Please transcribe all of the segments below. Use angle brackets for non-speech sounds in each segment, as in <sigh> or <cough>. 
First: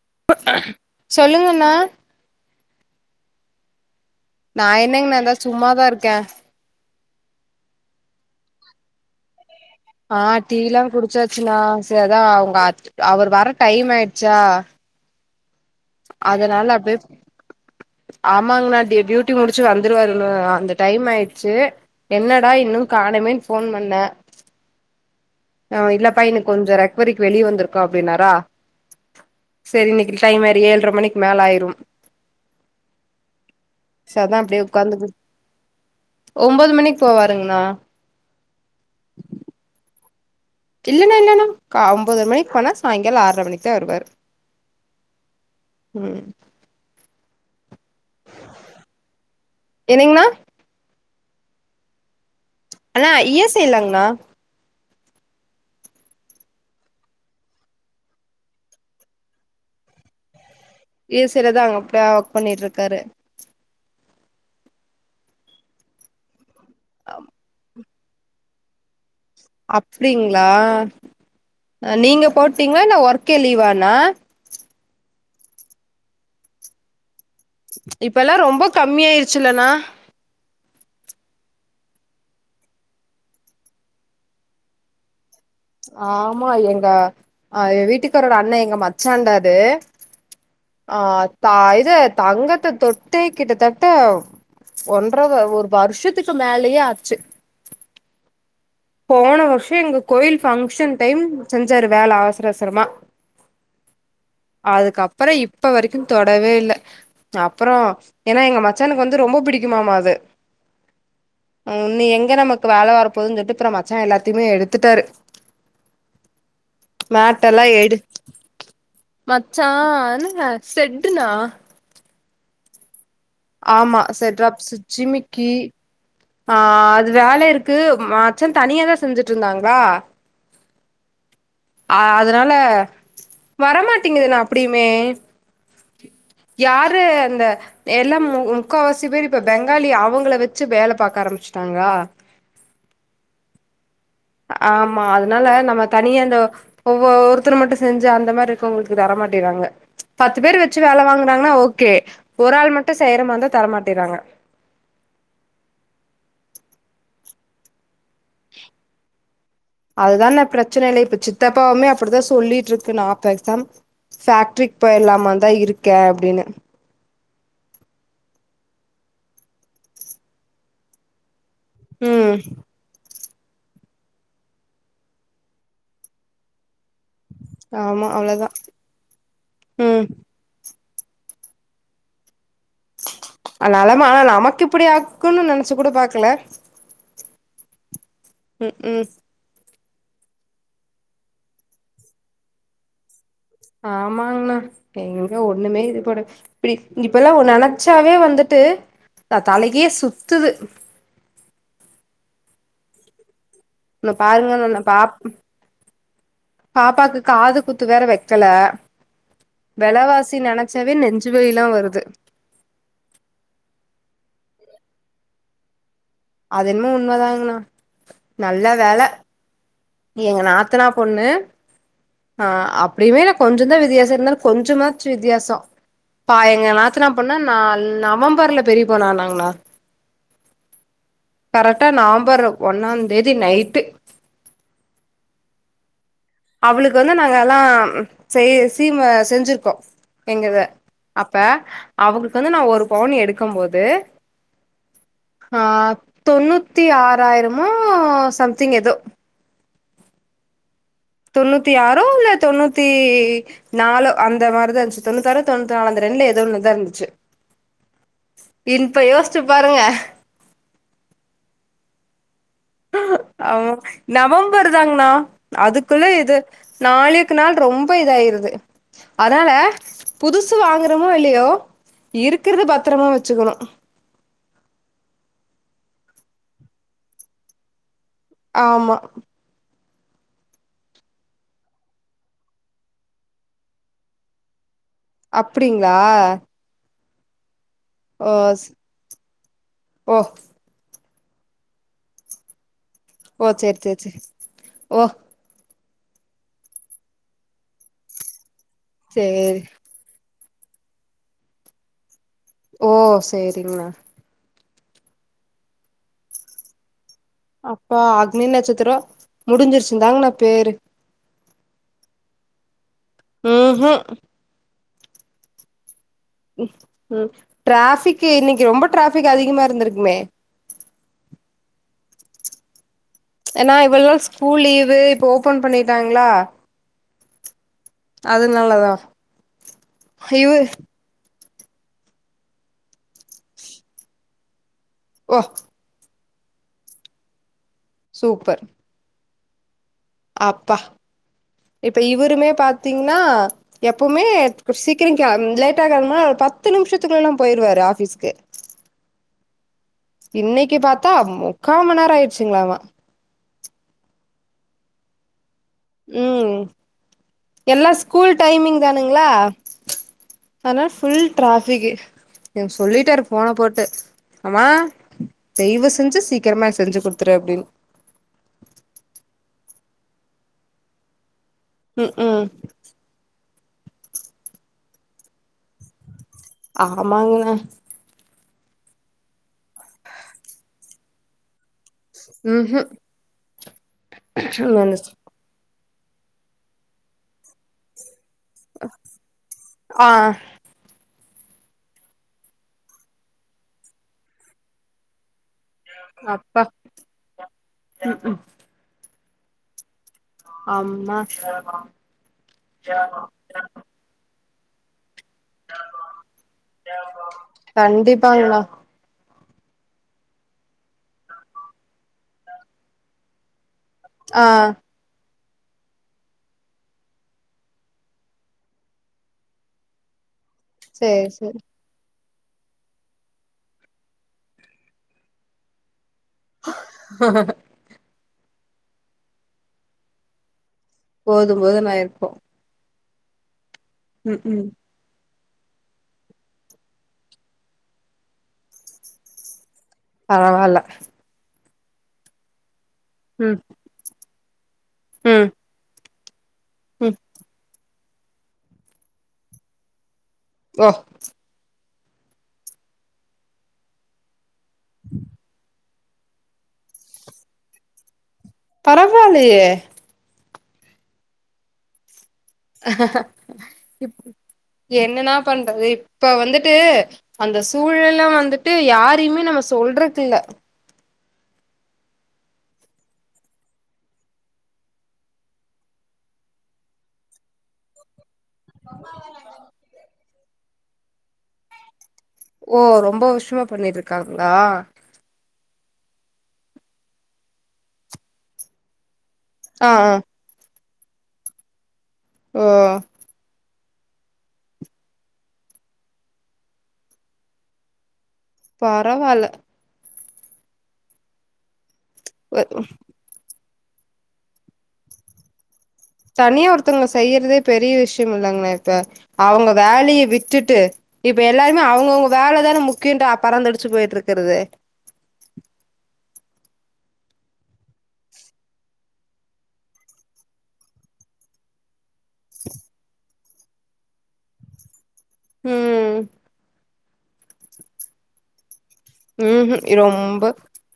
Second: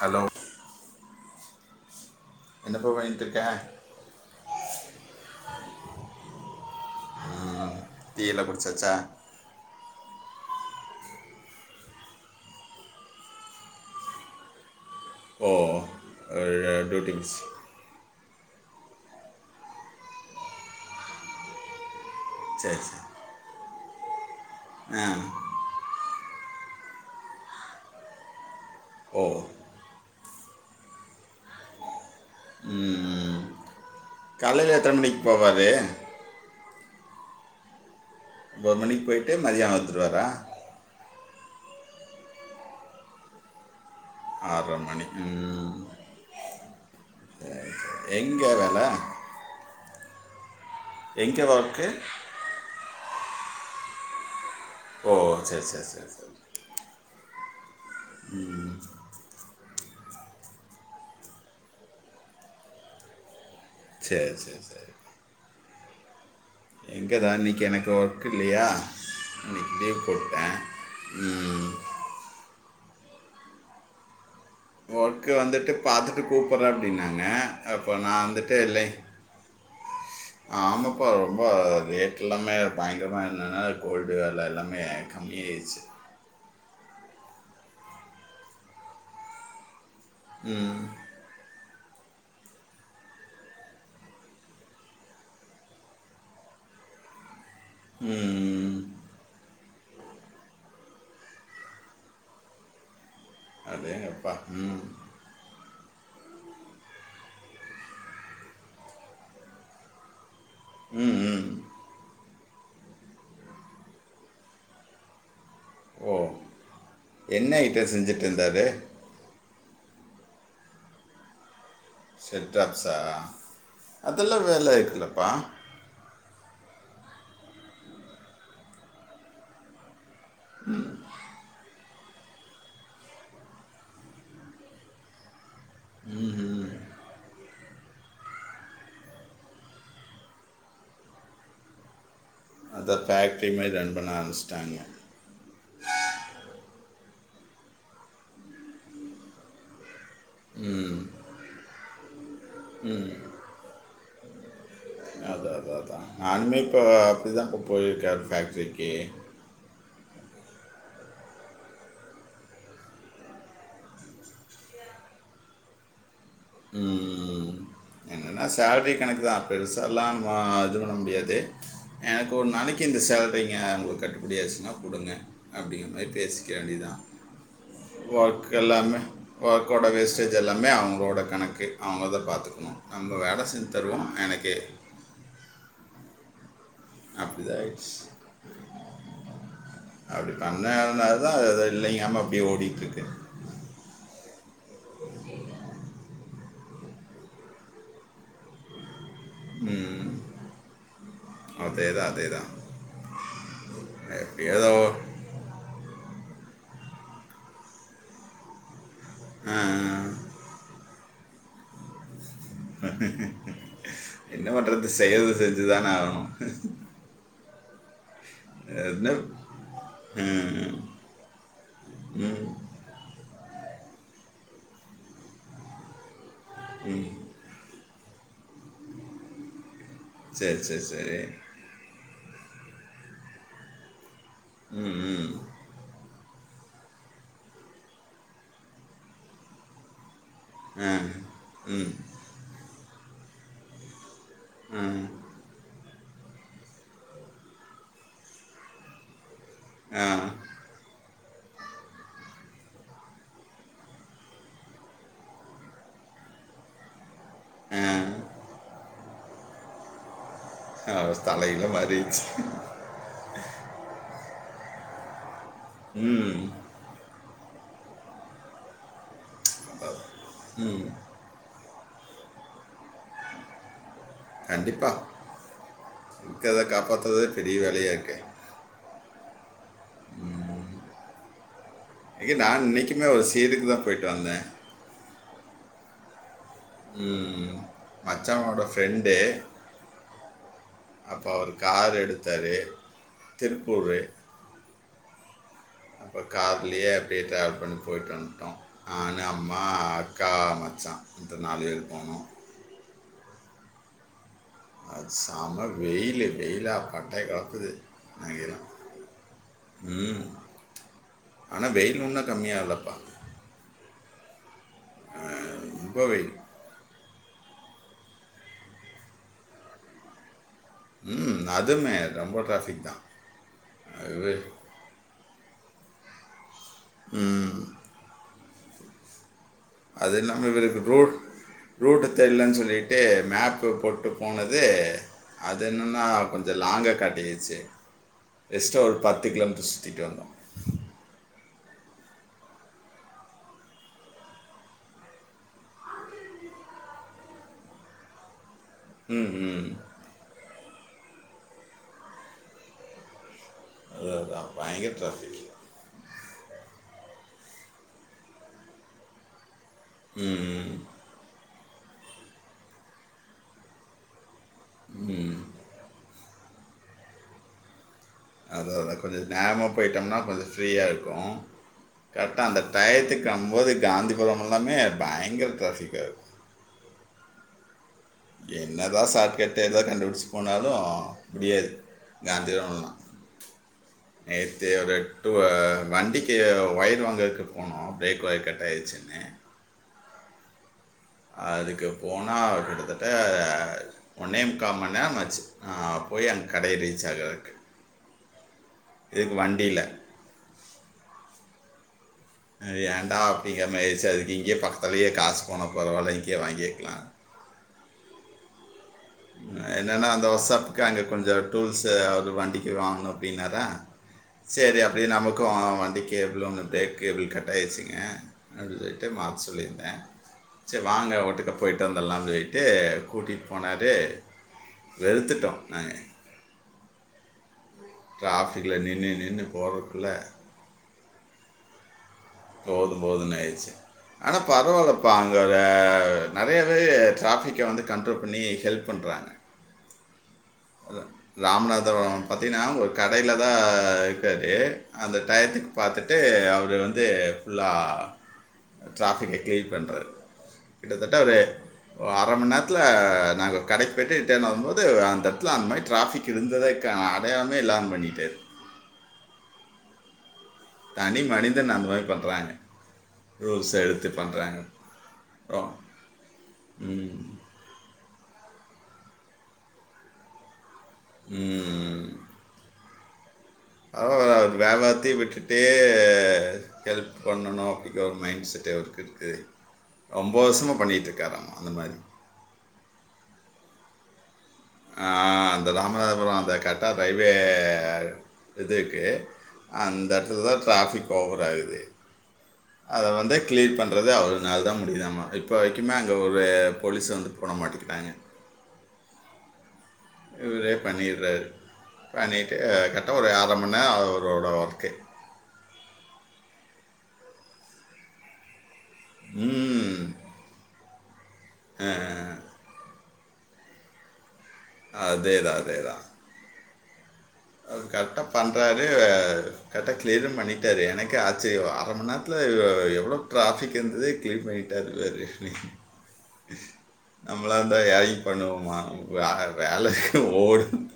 Hello சொல்லுங்கண்ணா என்னப்ப பண்ணிகிட்டுருக்க நா என்னங்கண்ணா இந்தா சும்மாதா இருக்கே தீயெல்லாம் குடிச்சாச்சா அஹ் டீயெல்லாம் குடிச்சாச்சுனா சர்தான் அவங்க அவர் வர டைம் ஆயிடுச்சா ஓ அதனால அப்பே டியூட்டி முடிச்சு ஆமாங்கண்ணா டி டியூட்டி முடிச்சு வந்துருவாரு அந்த டைம் ஆயிடுச்சு என்னடா சரி இன்னு காணமேனு போன் ப ன்ன ம் ஆ இல்லப்பா இன்னக்கு கொஞ்சோ ரெக்கவரிக்கு வெளியே வந்திருக்கோ அப்டின்னாரா ஓ செரி இன்னக்கி டைம் வேற ஏழ்ர மணிக் மேல ஆயிரு ம் ம் அதா அப்டியே காலைல எத்தன மணிக்கு போவாரு ஒரு மணிக் போவாருங்கண்ணா ஒரு மணிக்கு போய்ட்டு மதியான வந்துருவரா இல்லன்னா இல்லன்னா கா ஒம்போதர மணிக்கு போனா சாய்ங்கால ஆற்ரை மணிக் தா வருவாரு ஆற்ர மணி ம் ம் எங்க வேல என்னங்கண்ணா எங்க ஒர்க்கு அண்ணா இ எஸ் ஐ லாங்ண்ணா ஓ செரி செரி செரி ம் இ எஸ் ஐ லதா அங்க அப்டியா ஒர்க் பண்ணிட்டு இருக்காரு சேரி சேரி சேரி எங்கதா இன்னுக் <unintelligible> ஒர்க் இல்லியா அப்டிங்களா நீங்க போட் போட்டீங்ளா இல்ல ஒர்க்கே லீவாண்ணா ஒர்க் வந்துட்டு பாத்துட்டு கூப்புற்றே அப்டின்னே இப்பெல்லா ரொம்ப கம்மியாயிருச்சுல்லண்ணா ஆம்மாப்பா ரொம்ப ரேட் எல்லாமே பயங்கரமா என்னன்னா கோல்டு வெல எல்லாமே கம்மியாய் ஆம்மா எங்க அ எங்க வீட்டுக்காரோட அண்ணே எங்க மச்சாண்டா அது ம். ஆ தாய் இது தங்கத்த தொட்டே கிட்டத்தட்ட ஒன்ற ஒரு வருஷத்துக்கு மேலயே ஆச்சு உம் ம் போன வருஷ் எங்க கோயில் பங்சன் டைம் செஞ்சாரு வேல அவசர அவசரமா அடேங்கப்பா உம் அதுக்கப்புறம் இப்ப வரைக்கு தொடவே இல்ல அப்றோ ஏன்னா எங்க மச்சானுக்கு வந்து ரொம்ப புடிக்குமாம அது ம் நீ எங்க நமக் <unintelligible> வேல வரப்போதுன் சொல்ட்டு அப்புறம் மச்சான் எல்லாத்தையுமே எடுத்துட்டாரு ஓ! என்ன மேட்டெல்லாம் ஐட்டம் எடு செஞ்சுட்டு இருந்தாரு? வ ச்சா என்னனா செட்டுனா செட் டிராப்ஸா ஆமா செட்ராப்ஸு ஜிமிக்கி ஆஹ்ன் அது வேலை இருக்கு ம மச்சான் தனியாதான் செஞ்சுட்ருந்தாங்களா உம் ஆன் அதனால வரமாட்டிங்குதுனா அப்டியுமே யாரு அந்த எல்லா மு முக்காவாசி பேரு இப்ப பெங்காலி அவுங்கள வச்சு வேலை பாக்க ஆரம்பிச்சுட்டாங்களா அந்த பேக்ட்ரி இமேஜ் அனுப் ஆமா அதனால நம்ம தனியா அந்த ஒ ஒ ஒருத்தரு மட்டும் செஞ்சு அந்த மாரி இருக்கவுங்களுக்கு தர மாட்டிறாங்க பத்து பேரு வச்சு வேலை வாங்றாங்கன்னா ஓக் கே ஒரு ஆள் மட்டும் செய்றமாறிந்தா தரமாட்டிறாங்க அதான், அதான் அதான் நானுமே இப்போ அப்டிதான் இப்போ போயிருக்கேன் ஃபேக்ட்ரிக்கு அதுதான்ணே பிரச்சனை இல்லை இப்ப சித்தப்பாவுமே அப்டிதான் சொல்லிட்ருக்கு நான் பேசாம் ஃபேக்ட்ரிக்கு போய்ற்லாமான்தான் இருக்கேன் அப்டின்னு உம் என்னன்னா சேல்ரி கணக்கு தான் பெருசாலாம் ஆ இது பண்ண முடியாது எனக்கு ம் ஒரு நாளைக்கு இந்த செல் வைங்க ஒங்களுக்கு கட்டுப்படியாச்சுன்னா குடுங்க அப்டிங்கிற மாரி பேசிக்க வேண்டியிதான் ஆமா அவ்ளோதா ஒர்க் எல்லாமே ஒர்க்கோட ம் வேஸ்டேஜ் எல்லாமே ஆகும் ப்ரொடொக்ட் கணக்கு அவுங்கதான் பாத்துக்க ஆனாலுமா நமக்கு இப்டி ஆக்கும்னு நினைச்சு கூட பாக் ல அப்டிதான் ஆயிடுச்சு ம் ம் அப்டி பண்ணாதனால தான் அது இல்லைங்காம அப்டியே ஓடிட்ருக்கு ஆமாங்ணா எங்க ஒண்ணுமே இது போட இப்டி இப்பெல்லாம் நெனைச்சாவே வந்துட்டு தா தலையே ம். சுத்துது அதேதான், அதேதான். இந்த எப்படி பாருங்க ஏதோ நானு பாப் பாப்பாக்கு காது குத்து வேற வக்கல அ வெலவாசி நெனைச்ச நெஞ்சுவலிலாம் வருது என்ன பண்றது செய்யறது செஞ்சுதான ஆகனு அது என்னமோ உண்மதாங்கணா நல்ல வேல என்ன எங்க ம் நாத்தனா பொண்ணு ஆ ம் அப்டியுமே நா கொஞ்சசோ தா வித்தியாச இருந்தாலு கொஞ்சமாச்சு வித்தியாசோ பா எங்க நாத்தனா பொண்ணா நான் நவம்பர்ல பெரிய பொண் ஆனங்களா? செரி செரி செரி கரெக்டா நாம் பரு ஒன்னந்தேதி நைட்டு ம் ம் அவளுக்கு வந்து நாங்க எல்லா செய் சீம செஞ்சிருக்கோ எங்கத ஆ அப்ப ம் அவங்களுக்கு வந்து நா ஒரு பவுன் எடுக்கும் போது ஆ ஆ தொண்ணூத்தி ஆராயிரமோ சம்திங் எதோ ஆ தொண்ணூத்தி ஆறோ இல்ல தொண்ணூத்தி நாலோ அந்த மாரிதா இருந்துச்சு தொண்ணூத்தி ஆரோ இல்ல தொண்ணூத்தி நாலோ அந்த ரெண்டுல ஏதோ ஒண்ணு தா இருந்துச்சு ம் இப்ப யோசுச்சு பாருங்க ஆஹ் தலகில மாரிச்சு ஆஹ் ஆமா நவம் பர் தாங்னா அதுக்குள்ள இது ம் நாளே க்கு நாள் ரொம்ப இதாயிருது அதால அ- புதுசு ம் வாங்கறமோ இல்லையோ இருக்குறத பத்தரமா வெச்சுக்கணு கண்டிப்பா இக்கறத காப்பாத்தவே பெரிய வேலையாருக்கே ஆமா எங்க நா இன்னைக்கிமே ஒரு சேட்டுக்கு தா போயிட்டு வந்த அப்டிங்களா ம் ஓ மச்சாவோட ஸ் ஃப்ரெண்ட்டு ஓ அப்ப அவரு காரு எடுத்தாரு ஓ செரி செரி செரி ஓ அப்றோ கார்லயே அப்டியே டிரவல் பண் போயிட்டு வந்ட்டோ ஆனு அம்மா சேரி அக்கா மச்சா இந்த நாலு பேரு போனோ ஓ சேரிங்ண்ணா அது செம வெயிலு வெயிலா பட்டைய கலப்புது அப்போ அக்னி நினைக்கிறேன் நட்சத்திரோ முடிஞ்சிருச்சு தாங்ண்ணா பேரு ஆனா வெயில் உன்னு கம்மியாளப்பா ம் ஹும் அ ரொம்ப வெயில் ம் ம் டிராபிக் இன்னைக்கி ரொம்ப டிராபிக் அதிகமா இருந்திருக்குமே ம் அதுமே ரொம்ப டிரஃபிக் தா ஏன்னா இவளோநாள் ஸ்கூல் லீவு இப்போ போன் பண்ணிட்டாங்களா ம் அது நல்லதா அது இல்லாம <unintelligible> ரூட்டு் தெரில்லன்னு சொல்லிட்டு மேப்பு போட்டு போனது ஓ அது என்னன்னா கொஞ் அது லாங்கா காட்டிடுச்சு சூப்பர் எக்ஸ்ட்டா ஒரு பத்து கிலோ மீட் அ சுத்திட்டு வந் அப்பா இப்ப இவருமே பாத்தீங்ன்னா எப்பவுமே சீக்கிரம் கெளம் லேட்டா கெளம்புனா ஒரு பத்து நிமிஷத்துக்குள்ளலாம் போயிடுவாரு ஆஃபீஸ்க்கு ம் ம் இன்னேக்கிப் பாத்தா காமன் நேரோ ஆயிடுச்சுங்ளாமா அத அதா பயங்கர டிராபிக் ம் எல்லா ஸ்கூல் டைமிங் தானுங்ளா ம் ம் ஆனா ஃபுல் டிராஃபிக்கு எனக் சொல்லிட்டாரு போன போட்டு அம்மா தைய்வு செஞ்சு சீ க்கிரமா செஞ்சு குடுத்துரு அப்டின்னு போயிட்ம்னா கொஞ்சோ ஃப்ரீயா இருக்கூ ம் கரெட்டா ம் அந்த டயத்துக்கு அம் இப்போதைக் காந்திபுரம் எல்லாமே பயங்கர ட்ராஃபிக்கா இருக்கு ஆமாங்கணா என்னதா ஷார்ட் கட் எதா கண்டுபிடிச்சு போனாலூ முடியாது காந்திபுரந்தா ம்ஹும் நேத்து ஒரு மனசு டூ ஆ வண்டிக்கு ஒயர் வாங்கறக்கு போனோ பிரேக் ஒயர் கட்டாயிருச்சுன்னு ஆஹ் அதுக்கு போனா கிட்டத்தட்ட ஒன்னேமுக்காமண் நேரமாச்சு நா போய் அங்க அப்பா கடைய ரீச் ஆகறருக்கு இதுக்கு வண்டீல அம்மா ஏண்டா அப்படிங்கமாரி ஆயிருச்சு அதுக்கு இ இங்க பக்கத்தலியே காசு போனா பரவாயில்ல இங்கேயே வாங்கிக்கலா கண்டிப்பாங்களா என்னனா அந்த ஒர்ஸாப்புக்கு அங்கே கொஞ்சோ டூல்ஸு அவர் வண்டிக்கு வாங்கணு அப்படினாரா ஆ சேரி அப்படி நமக்கு க்கு வண்டி கேபிள் ஒன்னு ப்ரேக் கேபிள் கட்டாயிருச்சுங்க அப்படின்னு சொல்லிட்டு மாத்த சொல்லியிருந்த சேர் வாங்க சேரி ஒட்டுக்கா சேரி போய்ட்டு வந்தல்லானு சொல் கூட்டிட்டு போனாரு ட்டு வெறுத்துட்டோ நாங்க ஹ <unintelligible> டிராஃபிக்கல நின்னு நின்னு போறக்குல்ல போதும் போதும்னு ஆகியிருக்கு போதும் போதும்னு ஆயிருச்சு ஆனா ம் ம் பரவாயில்லப்பா நிறையவே ட்ராஃபிக்க வந்து கண்ட்ரோல் பண்ணி ஹெல்ப் பண்றாங்க பரவாயில்ல <unintelligible> பாத்தீனா ஒரு கடையிலதா இருக்காரு டே அந்த ம் டயத்துக்கு பாத்துட் ட்டு அவர் அவர் வந்து ம் ஃபுல்லா டிராஃபிக்க கிளியர் பண்றது ஓ கிட்டத்தட்ட அவரு அர மண் நேரத்துல நாங்கள் கடைக்கு போய்ட்டு ரிட்டேன் வரும் போது அந்த அந்த மாரி டிராபிக் இருந்ததுக்கான அடையாளமே இல்லாம பண்ணிட்டாரு பரவாலையே தனி மனிதன் அந்த மாரி பண்றாங்க இப் என்னன்னா பண்றது இப்ப வந்துட்டு ம் அந்த சூழல் வந்துட்டு யாரையுமே நம்ம சொல்றக்கு இல்ல உம் அவர் வியாபாரத்தையும் விட்டுட்டே ஹெல்ப் பண்ணணு அப்படிங்கற ஒரு மைண்ட் செட் <unintelligible> அவருக்கு இருக்கு ரொம்ப வருஷமா பண்ணிகிட்டு இருக்காராமா அந்த மாரி ஓ ரொம்ப வர்ஷமா பண்ணிட்டு இருக்காங்க ஆ அந்த ராமநாதபுரம் அந்த கட்டா ரயில்வே இதுக்கு ஆ ஆ அந்த இடத்தில தான் டிராஃபிக் ஓவராகுது ஓ அத வந்து கிளிர் பண்ண அதாது அவர்னால தா முடிதாமா இப்ப யிக்குமாே அங்க ஒரு போலீஸ் வந்து போட மாட்டிகிறாங்க பரவால இவரே பண்ணிடுறாரு பண்ணிட்டு அதுகேட்ட <unintelligible> <unintelligible> அவரோட ஒர்க்கு தனியா ஒருத்தங்க செய்றதே பெரிய விஷயம்யில்லங்க <unintelligible> அவங்க ம். வேலய விட்டுட்டு இப்ப எல்லாருமே அ. அவங்கவுங்க வேலதான முக்கியண்ட் பறந்தடிச்சி போயிட்ருக்கு அதேதா அதேதா அது கரெக்டா பண்ணுறாரு ஹா ஹா கரெக்டா கிளியரு பண்ணிட்டாரு எனக்கே ஆச்சரியோ அரமண் நேரத்ல எவ்லோ எவ்ளோ டிராபிக் இருந்தது கிளியர் பண்ணிட்டாரு பாரு ம் நம்ளா இருந்தா யாரையு பண்ணுவோமா வே உம் வேலை ரொம்ப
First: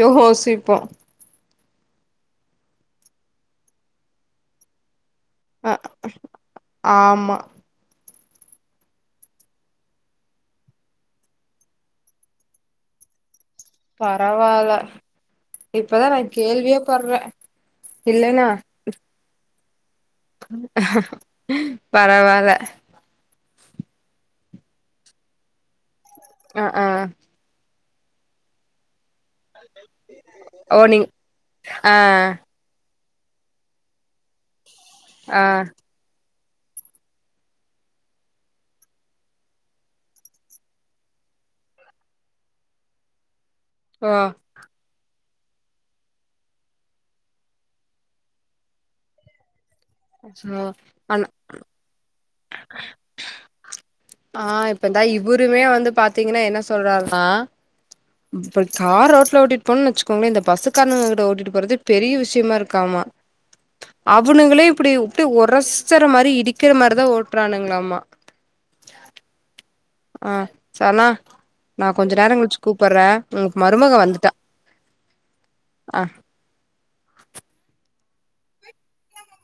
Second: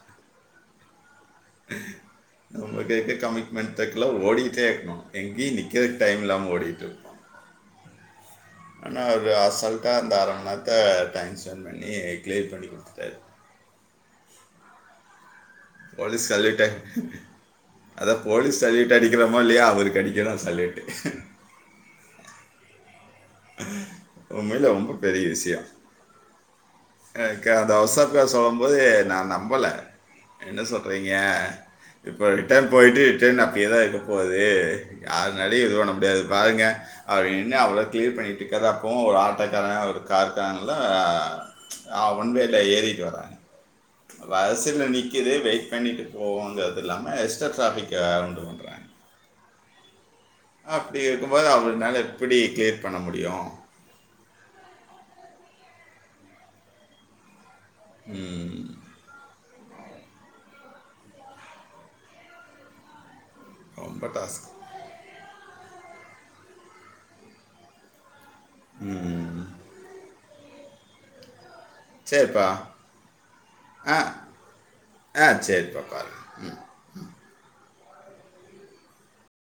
யோசிப் போ நம்ம கேக்கு கமிட்மெண்ட் இருக்குல ஓடிகிட்டே இருக்கோ எங்யெ அ நிக்கறதக்கு டைம் இல்லாம ஓடிட்கு ஆமா ஆனா அது அசால்ட்டா அந்த அரன்மண் நேரத்த டைம் ஸ்பெண்ட் பண்ணி கிளியர் பண்ணி குடுத்ட்டாரு பரவால போலீஸ் சல்யூட்டர் அதா போலீஸ் சல்யூட் அடிக்கிறமாயில்யா பரவால உண்மயில ரொம்ப பெரிய விஷயோ ஆ ஆ <unintelligible> ஒசத்தியா சொல்லும் போது நல்ல நம்பல என்ன ஓ நீங் சொல்றீங்க ஆ இப்ப ரிட்டன் போயிட்டு ட்ரெயின் அப்டியோதா இருக்க போது ஆ அது நறையா <unintelligible> முடியாது பாருங்க அவர் என்ன அவ்வளது கிளீர் பண்ணிகிட்டுயிருக்கர அப்போ ஒரு ஆட்டோக்கார ஒரு கார்காரன்ல ஒன் வேல ஏரிட்டு வராங்க ஓ வரிசையி நிக் இதே வெயிட் பண்ணிட்டு போவோங்கறது இல்லாம எஸ்டா ட்ராபிக்க உண்டு பண்றாங்க ஆ அப்டியே ஆனா இருக்கும்போது அவுங்க <unintelligible> எப்டி கிளியர் பண்ண முடியு ஆ இப்ப தா இவருமே வந்து பாத்தீங்கன்னா என்ன சொல்றாருனா இப்போ ம். கார் ரோட்ல ஓட்டிட்டு போன்னு வச்சுக்கோங்களே இந்த பஸ்க்கார்னவங்க கிட்ட ஓட்டிட்டு போறது பெரிய விஷயமா இருக்காமா ரொம்ப டாஸ்க். அவனுங்களே இப்டி இப்டி ஒரஸ் சர மாரி இடிக்கிற மாரி ஓட்றானுங்களாம்மா ம் ம் ஆ சனா நா கொஞ்ச நேரம் சரிப்பா கலிச்சு கூப்பிடுறே உங் மருமக ஆ வந்துட்டா ஆ சரிப்பா அ பாருங்கள்